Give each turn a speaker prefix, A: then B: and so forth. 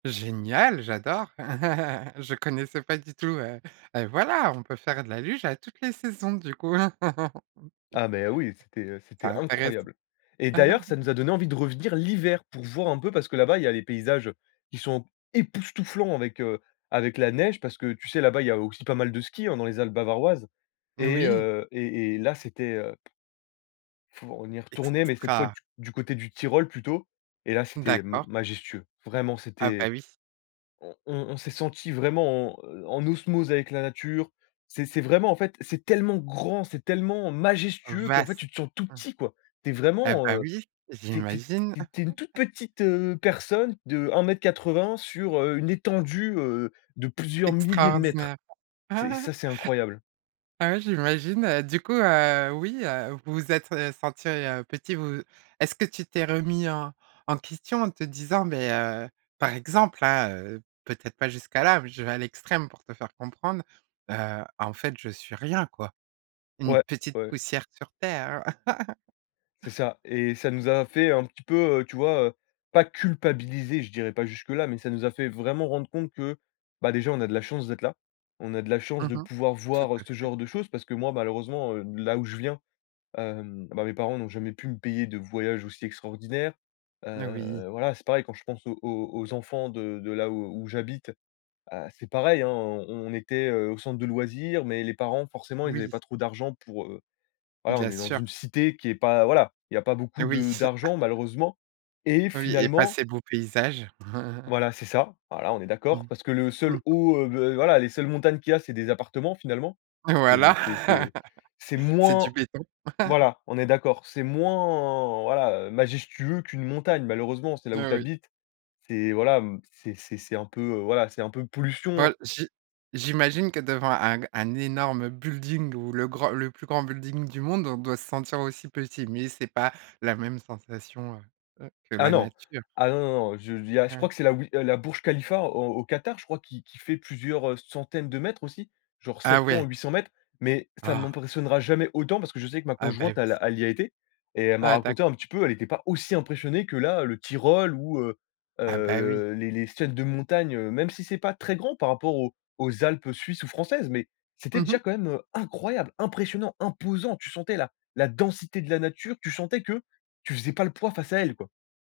A: Génial, j'adore, je connaissais pas du tout, heu, heu, voilà on peut faire de la luge à toutes les saisons du coup.
B: Ah, mais oui, c'était, heu,
A: C'est
B: c'était
A: intéressant.
B: incroyable, et d'ailleurs, ça nous a donné envie de revenir l'hiver, pour voir un peu, parce que là-bas, il y a les paysages qui sont époustouflants avec, heu, avec la neige, parce que tu sais? Là-bas, il y a aussi pas mal de ski, hein, dans les Alpes bavaroises,
A: N
B: et
A: oui.
B: heu, et et là c'était heu Faut on y est retourné, mais cette fois d
A: Extra.
B: du côté du Tyrol plutôt, et là c'était ma
A: D'accord.
B: majestueux, vraiment
A: Ah, bah,
B: c'était
A: oui.
B: on on on s'est senti vraiment en, heu, en osmose avec la nature. C'est c'est vraiment en fait c'est tellement grand, c'est tellement majestueux qu'en fait
A: Vaste,
B: tu te sens tout
A: mmh,
B: petit quoi. Tu es
A: et
B: vraiment,
A: ben
B: heu,
A: oui,
B: tu es tu es
A: j'imagine.
B: tu es une toute petite, heu, personne de 1 m 80 sur, heu, une étendue, heu, de plusieurs milliers de mètres.
A: Extraordinaire.
B: C'est ça, c'est incroyable.
A: Ah, ouais, j'imagine, heu, du coup, heu, oui, heu, vous vous êtes, heu, sentis, heu, petits vous est-ce que tu t'es remis en en question en te disant mais heu, par exemple, hein, heu, peut-être pas jusque là, mais je vais à l'extrême pour te faire comprendre, heu: «En fait, je suis rien quoi»? Une
B: Ouais,
A: petite
B: ouais.
A: poussière sur terre.
B: C'est ça, et ça nous a fait un petit peu, heu, tu vois? Heu, pas culpabiliser, je dirais pas jusque là, mais ça nous a fait vraiment rendre compte que, bah, déjà on a de la chance d'être là. On a de la chance
A: Mmh
B: de
A: mh.
B: pouvoir
A: Tout
B: voir
A: à
B: ce
A: fait.
B: genre de choses, parce que moi malheureusement, heu, là où je viens, hem, bah, mes parents n'ont jamais pu me payer de voyages aussi extraordinaires.
A: N oui.
B: Heu, voilà c'est pareil quand je pense aux aux aux enfants de de là où où j'habite, bah, c'est pareil hein, on on était, heu, au centre de loisirs, mais les parents forcément ils avaient
A: Oui.
B: pas trop d'argent pour, heu, voilà on
A: Bien
B: est dans
A: sûr.
B: une cité qui est pas voilà, il y a pas beaucoup
A: Oui.
B: de d'argent malheureusement, et
A: Oui et pas
B: finalement
A: ces beaux paysages.
B: Voilà c'est ça. Voilà on est d'accord,
A: Mmh,
B: parce que le
A: mmh
B: seul
A: mh.
B: haut, heu, v voilà les seules montagnes qu'il y a c'est des appartements finalement. C'est
A: Voilà,
B: c'est c'est c'est
A: c'est du
B: moins
A: béton.
B: voilà, on est d'accord. C'est moins, voilà, heu, majestueux qu'une montagne malheureusement, c'est là où tu
A: Oui.
B: habites. C'est voilà m c'est c'est c'est un peu voilà, c'est un peu pollution.
A: Ben j'i j'imagine que devant un g un énorme building ou le grand le plus grand building du monde, on doit se sentir aussi petit, mais c'est pas la même sensation, heu, heu, que
B: Ah
A: la
B: non.
A: nature.
B: Ah non, non, je il y a je crois
A: Ouais.
B: que c'est la oui la Burj Khalifa au au Qatar, je crois qui qui fait plusieurs, heu, centaines de mètres aussi, genre
A: Ah
B: 700 ou
A: ouais.
B: 800 m, mais, ça ne
A: Ah.
B: m'impressionnera jamais autant, parce que je sais que ma
A: Ah, bah,
B: conjointe
A: oui.
B: elle a elle y a été et elle m'a
A: Ah
B: raconté
A: d'accord.
B: un petit peu, elle était pas aussi impressionnée que là, le Tyrol ou heu,
A: Ah, bah, oui.
B: le les les ciels de montagnes, heu, même si c'est pas très grand par rapport aux aux Alpes suisses ou françaises, mais c'était
A: Mmh
B: déjà
A: mh.
B: quand même, heu, incroyable, impressionnant, imposant. Tu sentais la la densité de la nature, tu sentais que tu faisais pas le poids face à elle quoi.